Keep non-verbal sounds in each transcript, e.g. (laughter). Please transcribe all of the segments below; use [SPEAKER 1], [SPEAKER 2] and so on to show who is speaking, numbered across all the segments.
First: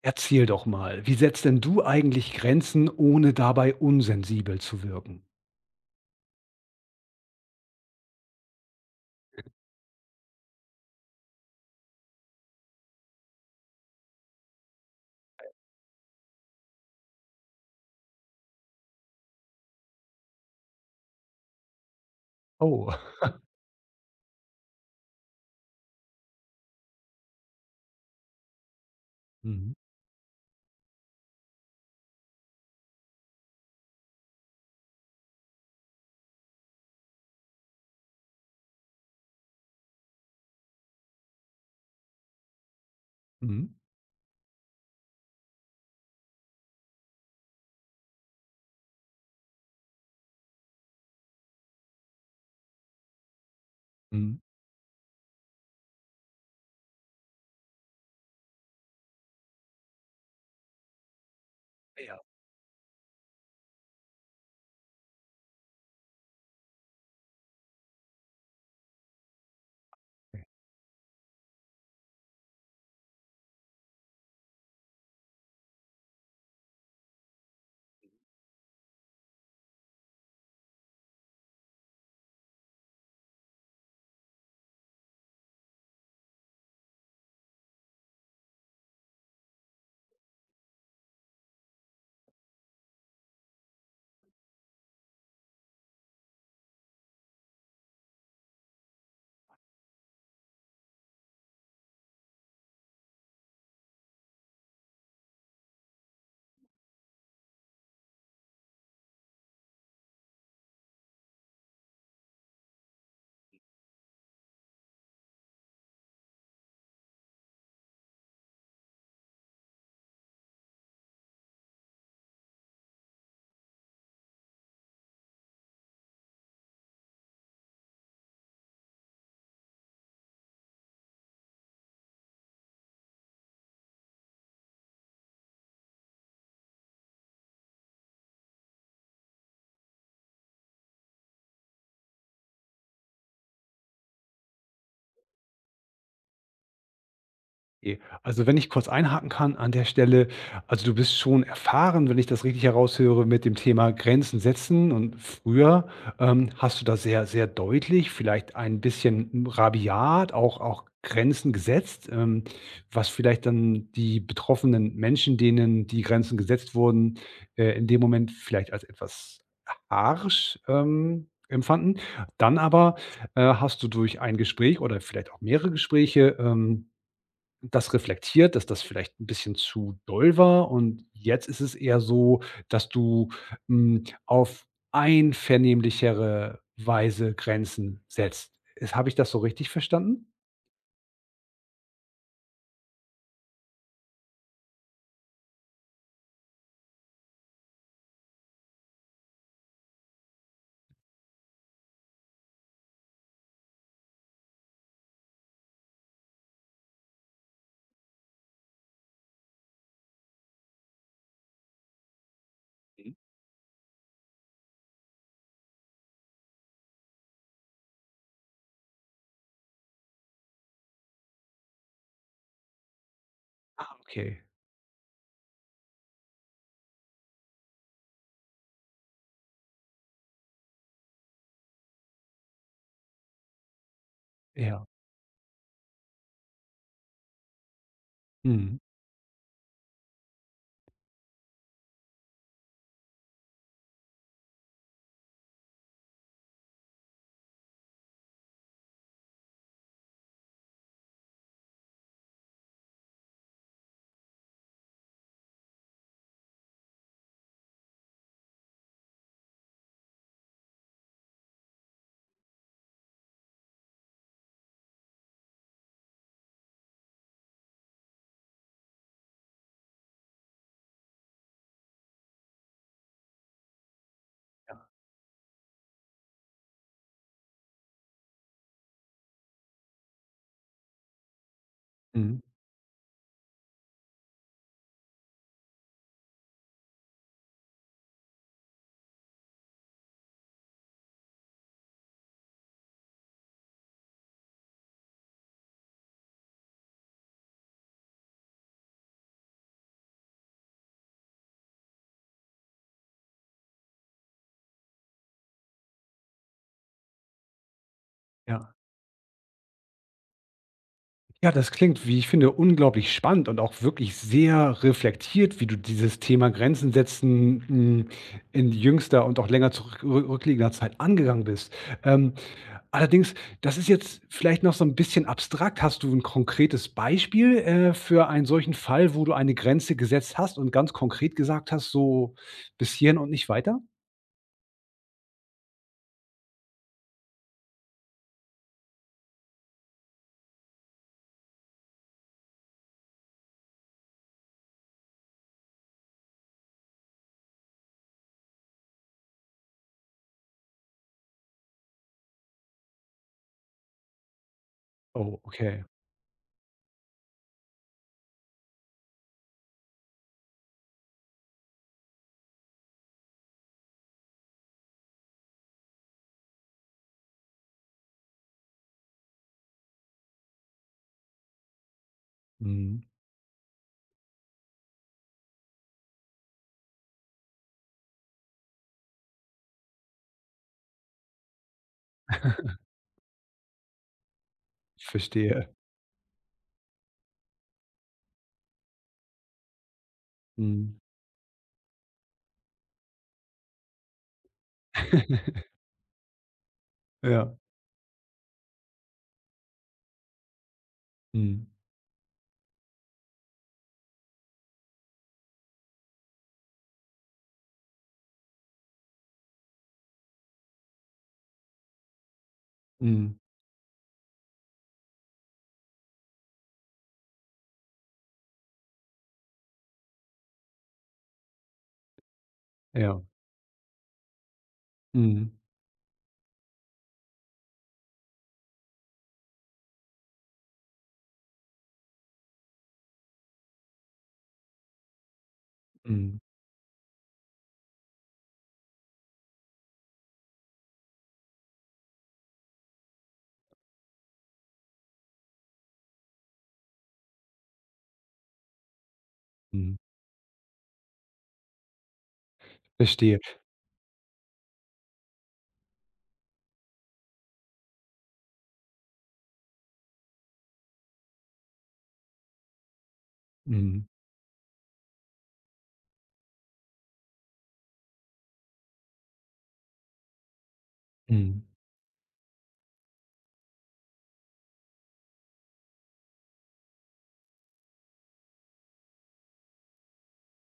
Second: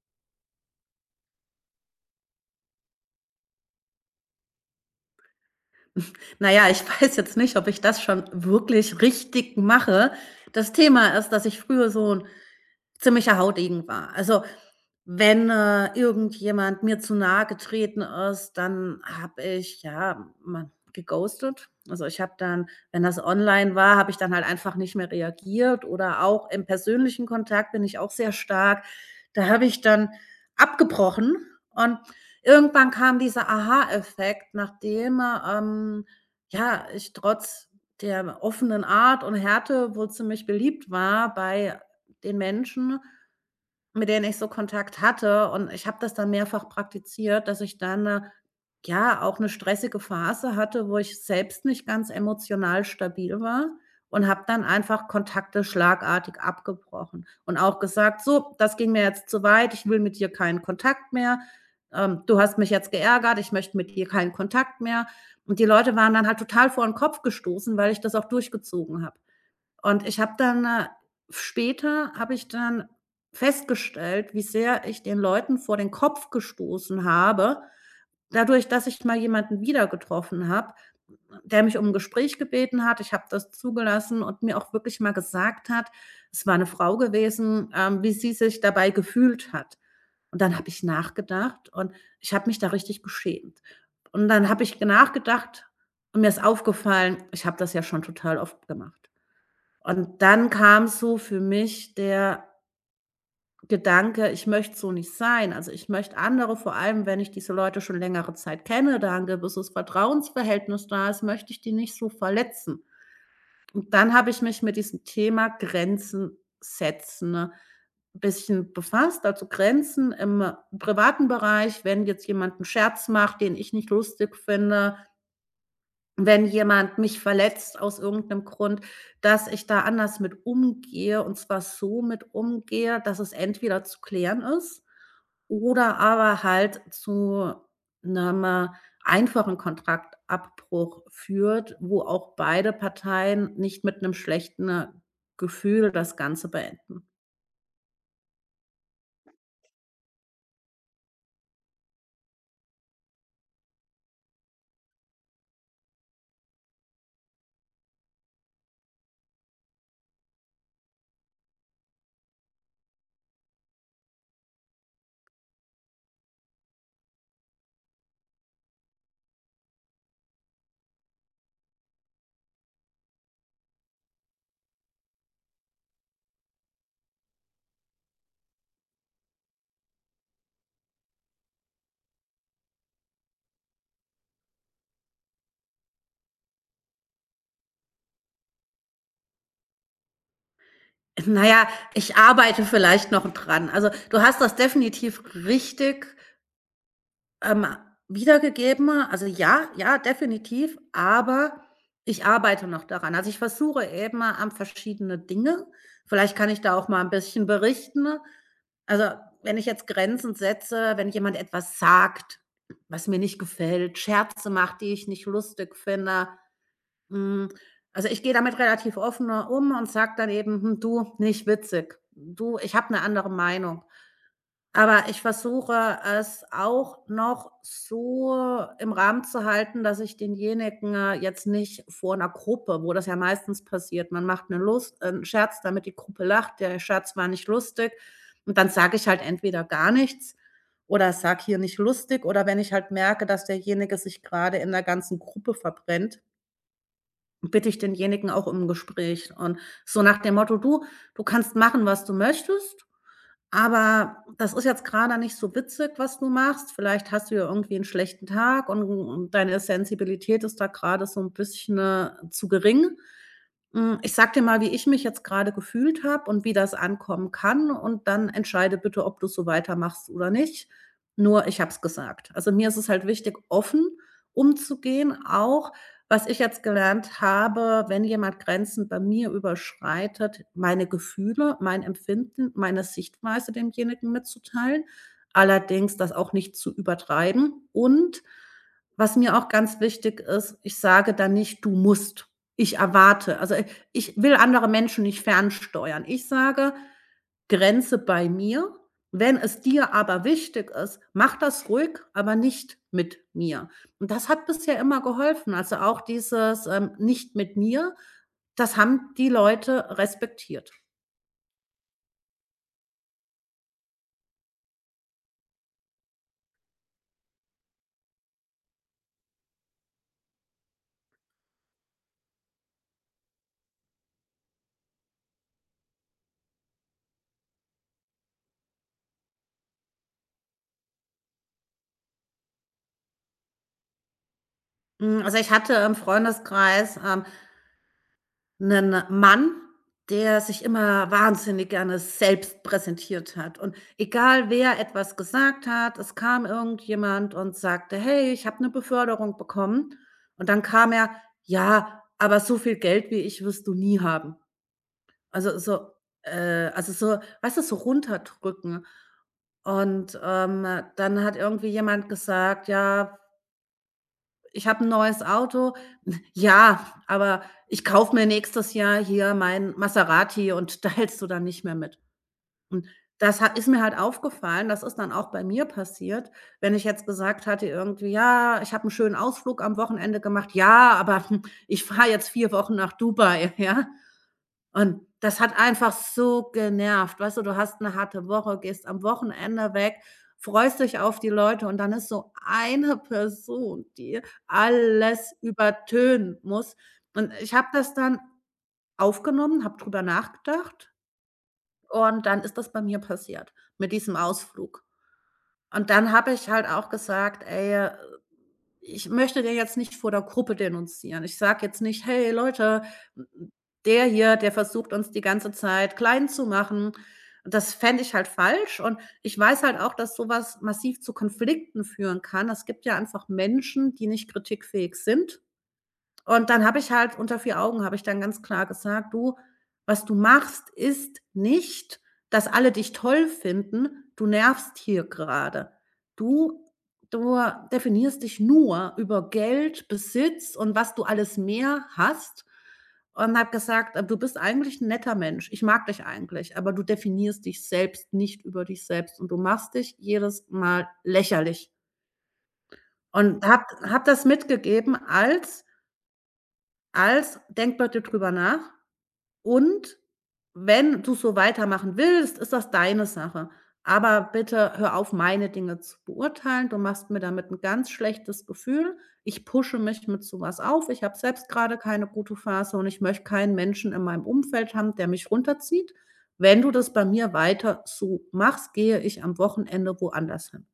[SPEAKER 1] Erzähl doch mal, wie setzt denn du eigentlich Grenzen, ohne dabei unsensibel zu wirken?
[SPEAKER 2] Na ja, ich (laughs) weiß jetzt nicht, ob ich das schon wirklich richtig mache. Das Thema ist, dass ich früher so ein ziemlicher Hautegen war. Also, wenn, irgendjemand mir zu nahe getreten ist, dann habe ich, ja, man, geghostet. Also, ich habe dann,
[SPEAKER 1] Oh.
[SPEAKER 2] wenn das online war, habe ich dann halt einfach nicht mehr reagiert, oder auch im persönlichen Kontakt bin ich auch sehr stark. Da habe
[SPEAKER 1] Mhm.
[SPEAKER 2] ich dann abgebrochen, und irgendwann kam dieser Aha-Effekt, nachdem, ähm, ja, ich trotz der offenen Art und Härte wohl ziemlich beliebt war, bei den Menschen,
[SPEAKER 1] Mhm.
[SPEAKER 2] mit denen ich so Kontakt hatte. Und ich habe das dann mehrfach praktiziert, dass ich dann, ja, auch eine stressige Phase hatte, wo ich selbst nicht ganz emotional stabil war, und
[SPEAKER 1] Mhm.
[SPEAKER 2] habe dann einfach Kontakte schlagartig abgebrochen und auch gesagt: „So, das ging mir jetzt zu weit, ich will mit dir keinen Kontakt mehr.
[SPEAKER 1] Ja.
[SPEAKER 2] Du hast mich jetzt geärgert, ich möchte mit dir keinen Kontakt mehr.“ Und die Leute waren dann halt total vor den Kopf gestoßen, weil ich das auch durchgezogen habe. Und ich habe dann später habe ich dann festgestellt, wie sehr ich den Leuten vor den Kopf gestoßen habe, dadurch, dass ich mal jemanden wieder getroffen habe, der mich um 'n Gespräch gebeten hat. Ich habe das zugelassen, und mir auch wirklich mal gesagt hat, es war eine Frau gewesen, wie sie sich dabei gefühlt hat. Und dann habe ich nachgedacht, und ich habe mich da richtig geschämt. Und dann habe ich nachgedacht, und mir ist aufgefallen, ich habe das ja schon total oft gemacht. Und dann kam so für mich der Gedanke: „Ich möchte so nicht sein.“ Also, ich möchte andere, vor allem, wenn ich diese Leute schon längere Zeit kenne, da ein gewisses Vertrauensverhältnis da ist, möchte ich die nicht so verletzen. Und dann habe ich mich mit diesem Thema Grenzen setzen, ne, ein bisschen befasst. Also, Grenzen im privaten Bereich, wenn jetzt jemand einen Scherz macht, den ich nicht lustig finde, wenn jemand mich verletzt aus irgendeinem Grund, dass ich da anders mit umgehe, und zwar so mit umgehe, dass es entweder zu klären ist oder aber halt zu einem einfachen Kontraktabbruch führt, wo auch beide Parteien nicht mit einem schlechten Gefühl das Ganze beenden.
[SPEAKER 1] Okay. Also, wenn ich kurz einhaken kann an der Stelle, also, du bist schon erfahren, wenn ich das richtig heraushöre, mit dem Thema Grenzen setzen und früher, hast du da sehr, sehr deutlich, vielleicht ein bisschen, hm, rabiat auch Grenzen gesetzt, was vielleicht dann die betroffenen Menschen, denen die Grenzen gesetzt wurden, in dem Moment vielleicht als etwas harsch, empfanden. Dann aber, hast du durch ein Gespräch oder vielleicht auch mehrere Gespräche, das reflektiert, dass das vielleicht ein bisschen zu doll war, und jetzt ist es eher so, dass du, hm, auf einvernehmlichere Weise Grenzen setzt. Ist habe ich das so richtig verstanden?
[SPEAKER 2] Naja, ich arbeite vielleicht noch dran. Also, du hast das definitiv richtig Ähm, wiedergegeben. Also ja, ja, definitiv, aber ich arbeite noch daran. Also, ich versuche eben an verschiedene Dinge. Vielleicht kann ich da auch mal ein bisschen berichten. Also, wenn ich jetzt Grenzen setze, wenn jemand etwas sagt, was mir nicht gefällt, Scherze macht, die ich nicht lustig finde, hm, also, ich gehe damit relativ offen um und sage dann eben: „Hm, du, nicht witzig. Du, ich habe eine andere Meinung.“
[SPEAKER 1] Ah, okay.
[SPEAKER 2] Aber ich versuche es auch noch so im Rahmen zu halten, dass ich denjenigen, jetzt nicht vor einer Gruppe, wo das ja meistens passiert, man macht eine
[SPEAKER 1] Ja.
[SPEAKER 2] Lust 'n Scherz, damit die Gruppe lacht, der Scherz war nicht lustig, und dann
[SPEAKER 1] Mhm.
[SPEAKER 2] sage ich halt entweder gar nichts oder sage hier nicht lustig, oder wenn ich halt merke, dass derjenige sich gerade in der ganzen Gruppe verbrennt, bitte ich denjenigen auch um 'n Gespräch und so nach dem Motto: „Du, du kannst machen, was du möchtest, aber das ist jetzt grade nicht so witzig, was du machst. Vielleicht hast du ja irgendwie 'n schlechten Tag, und deine Sensibilität ist da grade so 'n bisschen, zu gering. Hm, ich sage dir mal, wie ich mich jetzt grade gefühlt habe und wie das ankommen kann, und dann entscheide bitte, ob du so weitermachst oder nicht. Nur ich habe es gesagt.“ Also, mir ist es halt wichtig, offen umzugehen, auch was ich jetzt gelernt habe, wenn jemand Grenzen bei mir überschreitet, meine Gefühle, mein
[SPEAKER 1] Mhm.
[SPEAKER 2] Empfinden, meine Sichtweise demjenigen mitzuteilen, allerdings das auch nicht zu übertreiben. Und was mir auch ganz wichtig ist, ich sage dann nicht: „Du musst“, ich erwarte. Also, i ich will andere Menschen nicht fernsteuern. Ich sage: „Grenze bei mir. Wenn es dir aber wichtig ist, mach das ruhig, aber nicht mit mir.“ Und das hat bisher immer geholfen. Also, auch dieses, „nicht mit mir“,
[SPEAKER 1] Ja.
[SPEAKER 2] das haben die Leute respektiert.
[SPEAKER 1] Ja, das klingt, wie ich finde, unglaublich spannend und auch wirklich sehr reflektiert, wie du dieses Thema Grenzen setzen, hm, in jüngster und auch länger zurückliegender Zeit angegangen bist. Ähm, allerdings, das ist jetzt vielleicht noch so ein bisschen abstrakt. Hast du ein konkretes Beispiel, für einen solchen Fall, wo du eine Grenze gesetzt hast und ganz konkret gesagt hast: „So bis hierhin und nicht weiter?“
[SPEAKER 2] Hm, also, ich hatte im Freundeskreis, 'nen Mann, der sich immer wahnsinnig gerne selbst präsentiert hat. Und egal, wer etwas gesagt hat, es kam irgendjemand und sagte: „Hey, ich habe eine Beförderung bekommen.“ Und dann kam er: „Ja, aber so viel Geld wie ich wirst du nie haben.“
[SPEAKER 1] Oh,
[SPEAKER 2] Also,
[SPEAKER 1] okay.
[SPEAKER 2] so also, so weißt du, so runterdrücken. Und, dann hat irgendwie jemand gesagt: „Ja, ich habe ein neues Auto.“ „Ja, aber ich kaufe mir nächstes Jahr hier mein Maserati und (laughs) da hältst du dann nicht mehr mit.“ Und
[SPEAKER 1] Mhm.
[SPEAKER 2] das ha ist mir halt aufgefallen, das ist dann auch bei mir passiert, wenn ich jetzt gesagt hatte irgendwie: „Ja, ich habe einen schönen Ausflug am Wochenende gemacht.“ „Ja, aber, (laughs) hm, ich fahre jetzt 4 Wochen nach Dubai“, (laughs) ja? Und das hat
[SPEAKER 1] Verstehe.
[SPEAKER 2] einfach so genervt. Weißt du, du hast eine harte Woche, gehst am Wochenende weg, freust
[SPEAKER 1] Mhm.
[SPEAKER 2] dich auf die Leute, und dann ist so eine Person, die alles
[SPEAKER 1] (laughs)
[SPEAKER 2] übertönen muss. Und ich
[SPEAKER 1] Ja.
[SPEAKER 2] habe das dann aufgenommen, habe drüber nachgedacht,
[SPEAKER 1] Mhm.
[SPEAKER 2] und dann ist das bei mir passiert mit diesem Ausflug. Und dann habe ich halt auch gesagt: „Ey, ich möchte den jetzt nicht vor der Gruppe denunzieren.“ Ich sage jetzt nicht: „Hey Leute,
[SPEAKER 1] Mhm.
[SPEAKER 2] der hier, der versucht uns die ganze Zeit klein zu machen.“ Das fände ich halt falsch, und ich weiß halt auch, dass sowas massiv zu Konflikten führen kann. Es gibt ja
[SPEAKER 1] Ja.
[SPEAKER 2] einfach Menschen, die nicht kritikfähig sind,
[SPEAKER 1] Mhm.
[SPEAKER 2] und dann habe ich halt unter vier Augen habe ich dann ganz klar gesagt: „Du, was du machst, ist nicht, dass alle dich toll finden. Du nervst hier gerade.
[SPEAKER 1] Mhm,
[SPEAKER 2] Du du definierst dich nur über Geld, Besitz und was du alles mehr hast.“ Und habe gesagt: „Du bist eigentlich 'n netter Mensch. Ich mag dich eigentlich, aber du definierst dich selbst nicht über dich selbst, und du machst dich
[SPEAKER 1] mhm,
[SPEAKER 2] jedes Mal lächerlich.“
[SPEAKER 1] verstehe.
[SPEAKER 2] Und habe hab das mitgegeben als als denk bitte drüber nach, und wenn du so weitermachen willst, ist das deine Sache.
[SPEAKER 1] Mhm,
[SPEAKER 2] Aber bitte hör auf, meine Dinge zu beurteilen. Du machst mir damit ein ganz schlechtes Gefühl. Ich pushe mich mit so was auf. Ich habe selbst
[SPEAKER 1] mhm.
[SPEAKER 2] gerade keine gute Phase, und ich möchte keinen Menschen in meinem Umfeld haben, der mich runterzieht. Wenn du das bei mir weiter so machst, gehe ich am Wochenende woanders hin.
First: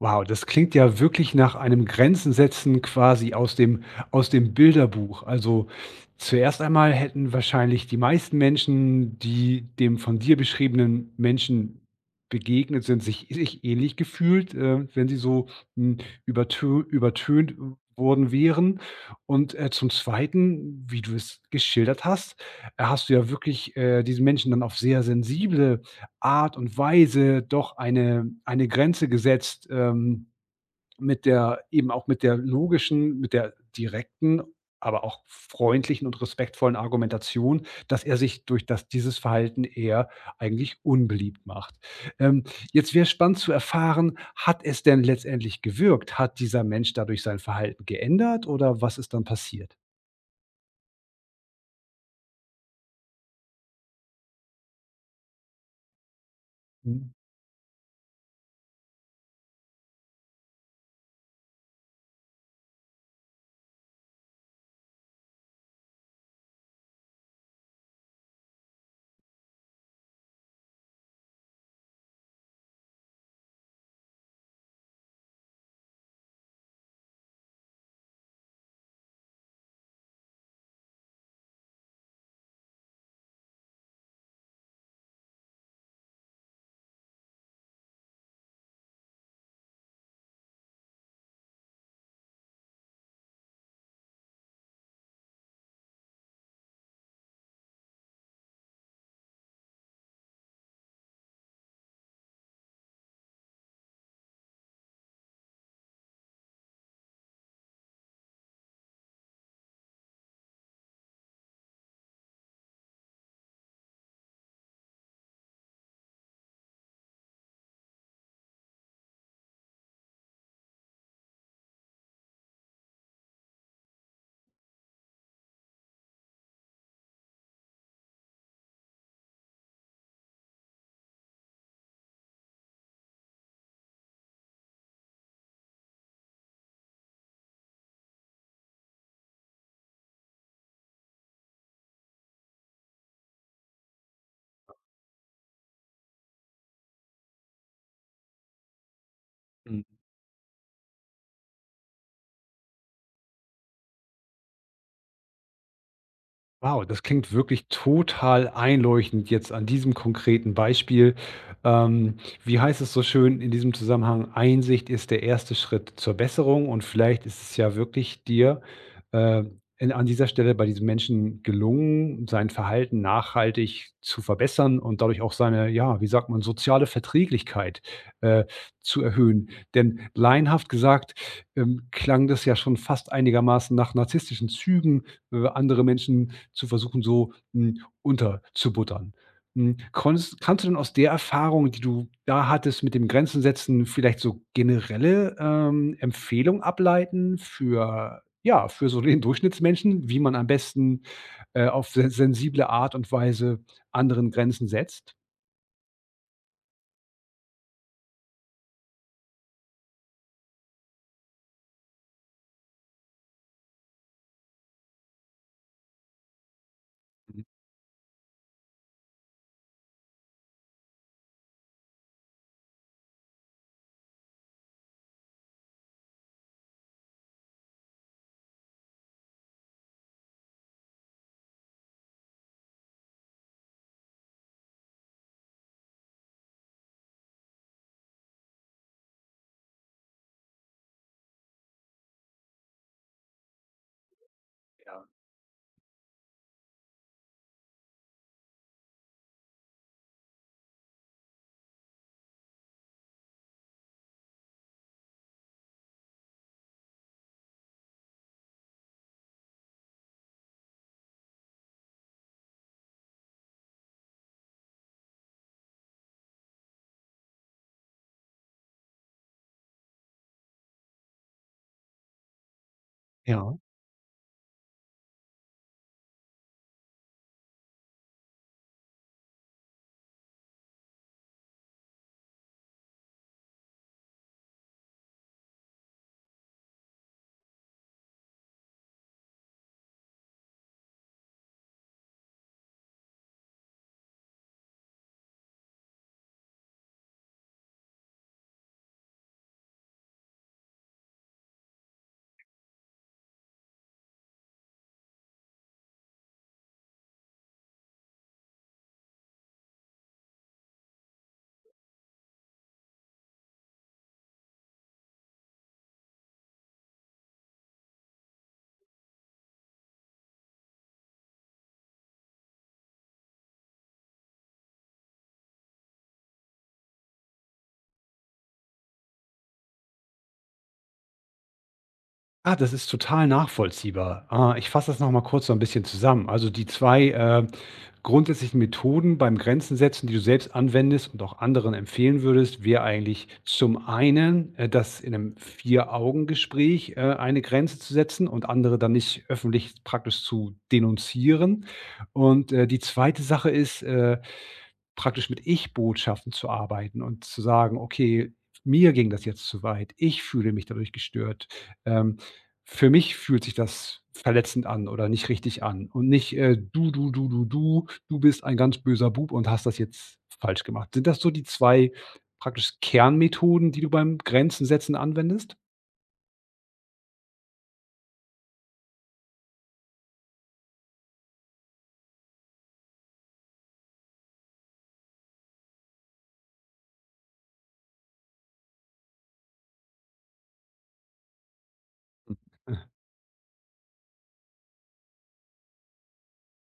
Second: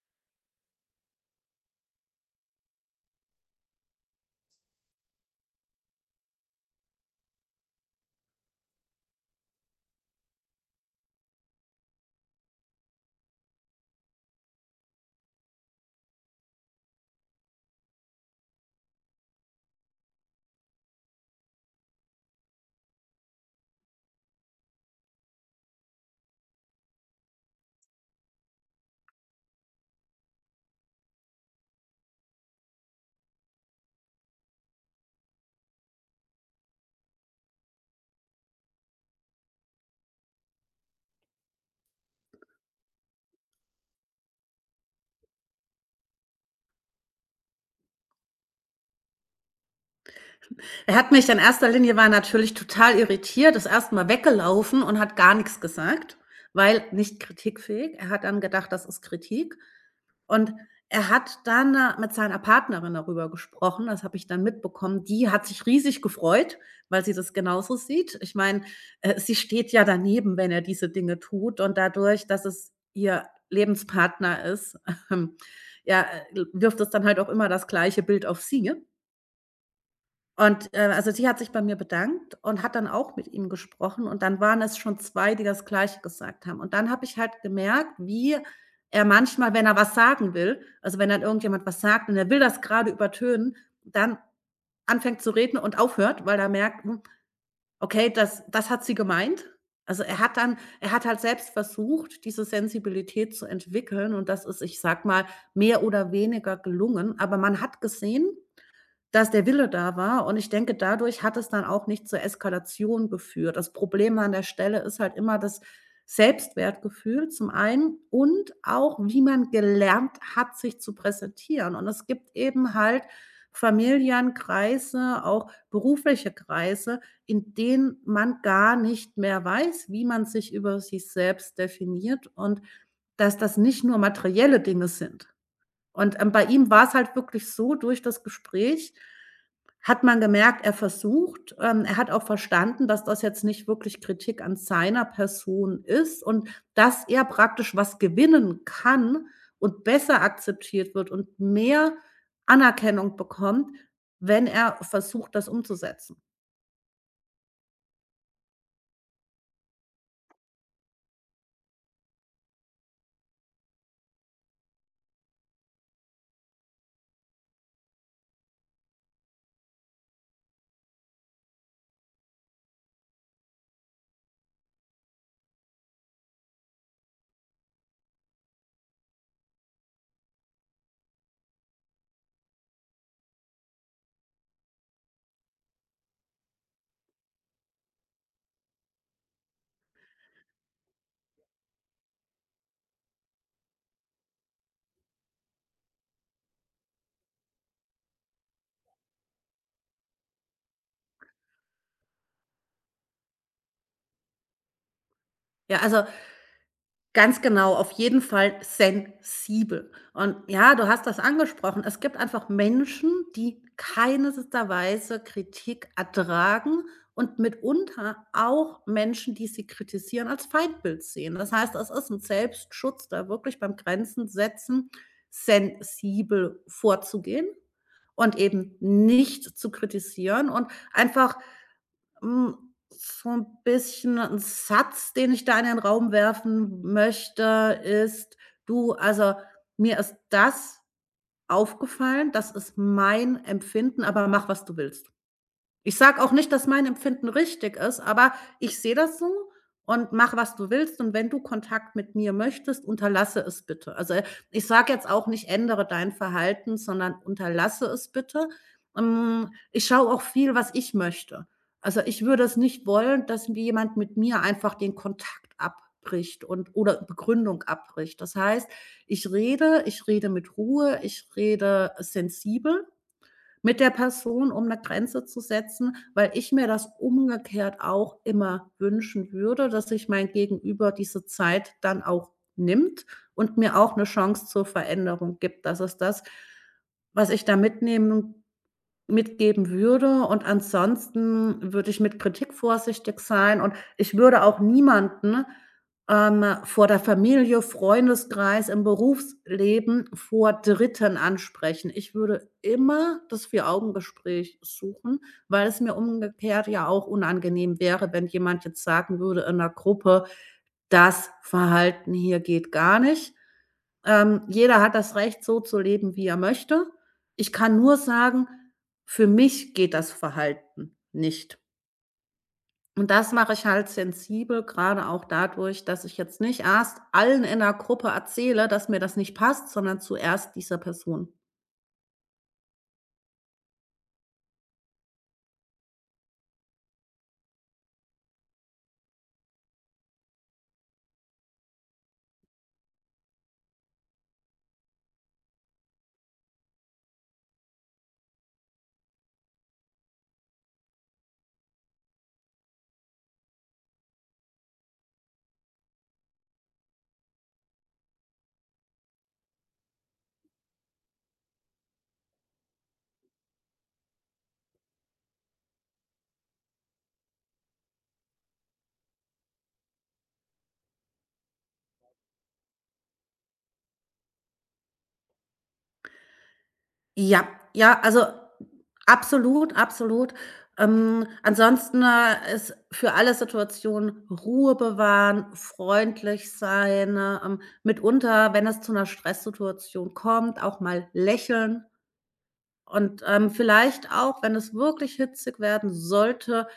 [SPEAKER 1] Wow, das klingt ja wirklich nach einem Grenzen setzen quasi aus dem Bilderbuch. Also, zuerst einmal hätten wahrscheinlich die meisten Menschen, die dem von dir beschriebenen Menschen begegnet sind, sich ähnlich gefühlt, wenn sie so, hm, übertönt worden wären. Und, zum Zweiten, wie du es geschildert hast, hast du ja wirklich, diesen Menschen dann auf sehr sensible Art und Weise doch eine Grenze gesetzt, mit der eben auch mit der logischen, mit der direkten, aber auch freundlichen und respektvollen Argumentation, dass er sich durch das dieses Verhalten eher eigentlich unbeliebt macht. Ähm, jetzt wäre spannend zu erfahren, hat es denn letztendlich gewirkt? Hat dieser Mensch dadurch sein Verhalten geändert oder was ist dann passiert?
[SPEAKER 2] Er hat mich in erster Linie war natürlich total irritiert, ist erst mal weggelaufen und hat gar nichts gesagt, weil
[SPEAKER 1] Mhm.
[SPEAKER 2] nicht kritikfähig. Er hat dann gedacht, das ist Kritik. Und er hat dann, mit seiner Partnerin darüber gesprochen, das habe ich dann mitbekommen. Die hat sich riesig gefreut, weil sie das genauso sieht. Ich meine, sie steht ja daneben, wenn er diese Dinge tut, und dadurch, dass es ihr Lebenspartner ist, (laughs) ja, wirft es dann halt auch immer das gleiche Bild auf sie. Und, also, sie hat sich bei mir bedankt und hat dann auch mit ihm gesprochen, und dann waren es schon zwei, die das Gleiche gesagt haben. Und dann habe ich halt gemerkt, wie er manchmal, wenn er was sagen will, also, wenn dann irgendjemand was sagt und er will das gerade übertönen, dann anfängt zu reden und aufhört, weil er merkt: „Hm, okay, das hat sie gemeint.“ Also, er hat dann er hat halt selbst versucht, diese Sensibilität zu entwickeln, und das ist, ich sag mal, mehr oder weniger gelungen, aber man hat gesehen, dass der Wille da war, und ich denke, dadurch hat es dann auch nicht zur Eskalation geführt. Das Problem an der Stelle ist halt immer das Selbstwertgefühl zum einen, und auch, wie man gelernt hat, sich zu präsentieren. Und es gibt eben halt Familienkreise, auch berufliche Kreise, in denen man gar nicht mehr weiß, wie man sich über sich selbst definiert, und dass das nicht nur materielle Dinge sind. Und, bei ihm war es halt wirklich so, durch das Gespräch hat man gemerkt, er versucht er hat auch verstanden, dass das jetzt nicht wirklich Kritik an seiner Person ist, und dass er praktisch was gewinnen kann und besser akzeptiert wird und mehr Anerkennung bekommt, wenn er versucht, das umzusetzen.
[SPEAKER 1] Wow, das klingt wirklich total einleuchtend jetzt an diesem konkreten Beispiel. Ähm, wie heißt es so schön in diesem Zusammenhang? Einsicht ist der erste Schritt zur Besserung und vielleicht ist es ja wirklich dir äh, an dieser Stelle bei diesem Menschen gelungen, sein Verhalten nachhaltig zu verbessern und dadurch auch seine, ja, wie sagt man, soziale Verträglichkeit äh, zu erhöhen. Denn laienhaft gesagt, klang das ja schon fast einigermaßen nach narzisstischen Zügen, andere Menschen zu versuchen, so, hm, unterzubuttern. Hm, konntest kannst du denn aus der Erfahrung, die du da hattest mit dem Grenzen setzen, vielleicht so generelle, Empfehlungen ableiten für ja, für so den Durchschnittsmenschen, wie man am besten, auf se sensible Art und Weise anderen Grenzen setzt?
[SPEAKER 2] Ja, also ganz genau, auf jeden Fall sensibel. Und ja, du hast das angesprochen. Es gibt einfach Menschen, die keinster Weise Kritik ertragen, und mitunter auch Menschen, die sie kritisieren, als Feindbild sehen. Das heißt, es ist ein Selbstschutz, da wirklich beim Grenzen setzen sensibel vorzugehen und eben nicht zu kritisieren und einfach, hm, so ein bisschen, ein Satz, den ich da in den Raum werfen möchte, ist: „Du, also, mir ist das aufgefallen, das ist mein Empfinden, aber mach, was du willst.“ Ich sage auch nicht, dass mein Empfinden richtig ist, aber ich sehe das so, und mache, was du willst. Und wenn du Kontakt mit mir möchtest, unterlasse es bitte. Also, ich sage jetzt auch nicht, ändere dein Verhalten, sondern unterlasse es bitte. Hm, ich schaue auch viel, was ich möchte. Also, ich würde es nicht wollen, dass mir jemand mit mir einfach den Kontakt abbricht und oder Begründung abbricht. Das heißt, ich rede mit Ruhe, ich rede sensibel
[SPEAKER 1] Ja.
[SPEAKER 2] mit der Person, um eine Grenze zu setzen, weil ich mir das umgekehrt auch immer wünschen würde, dass sich mein Gegenüber diese Zeit dann auch nimmt und mir auch eine Chance zur Veränderung gibt. Das ist das, was ich da mitnehmen, mitgeben würde, und ansonsten würde ich mit Kritik vorsichtig sein, und ich würde auch niemanden, vor der Familie, Freundeskreis, im Berufsleben vor Dritten ansprechen. Ich würde immer das Vier-Augen-Gespräch suchen, weil es mir umgekehrt ja auch unangenehm wäre, wenn jemand jetzt sagen würde in der Gruppe: „Das Verhalten hier geht gar nicht.“ jeder hat das Recht, so zu leben, wie er möchte. Ich kann nur sagen, für mich geht das Verhalten nicht. Und das mache ich halt sensibel, gerade auch dadurch, dass ich jetzt nicht erst allen in der Gruppe erzähle, dass mir das nicht passt, sondern zuerst dieser Person.
[SPEAKER 1] Ah, das ist total nachvollziehbar. Ah, ich fasse das noch mal kurz so ein bisschen zusammen. Also, die 2 grundsätzlichen Methoden beim Grenzen setzen, die du selbst anwendest und auch anderen empfehlen würdest, wäre eigentlich zum einen, das in einem Vier-Augen-Gespräch, eine Grenze zu setzen und andere dann nicht öffentlich praktisch zu denunzieren. Und, die zweite Sache ist, praktisch mit Ich-Botschaften zu arbeiten und zu sagen: „Okay, mir ging das jetzt zu weit. Ich fühle mich dadurch gestört. Ähm, für mich fühlt sich das verletzend an oder nicht richtig an“, und nicht, „Du bist ein ganz böser Bub und hast das jetzt falsch gemacht.“ Sind das so die 2 praktisch Kernmethoden, die du beim Grenzen setzen anwendest?
[SPEAKER 2] Ja, ja, also absolut, absolut. Ansonsten, ist für alle Situationen Ruhe bewahren, freundlich sein, mitunter, wenn es zu einer Stresssituation kommt, auch mal lächeln.
[SPEAKER 1] Äh,
[SPEAKER 2] Und, vielleicht auch, wenn es wirklich hitzig werden sollte,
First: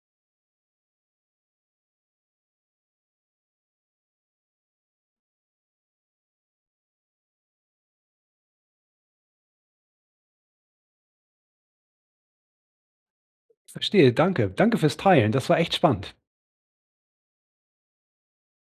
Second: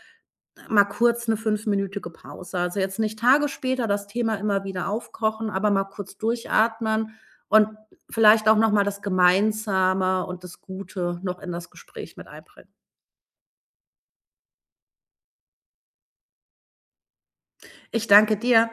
[SPEAKER 2] mal kurz eine fünfminütige Pause. Also, jetzt nicht Tage später das Thema immer wieder aufkochen, aber mal kurz durchatmen, und vielleicht auch noch mal das Gemeinsame und das Gute noch in das Gespräch mit einbringen.
[SPEAKER 1] Verstehe, danke. Danke fürs Teilen. Das war echt spannend.
[SPEAKER 2] Ich danke dir.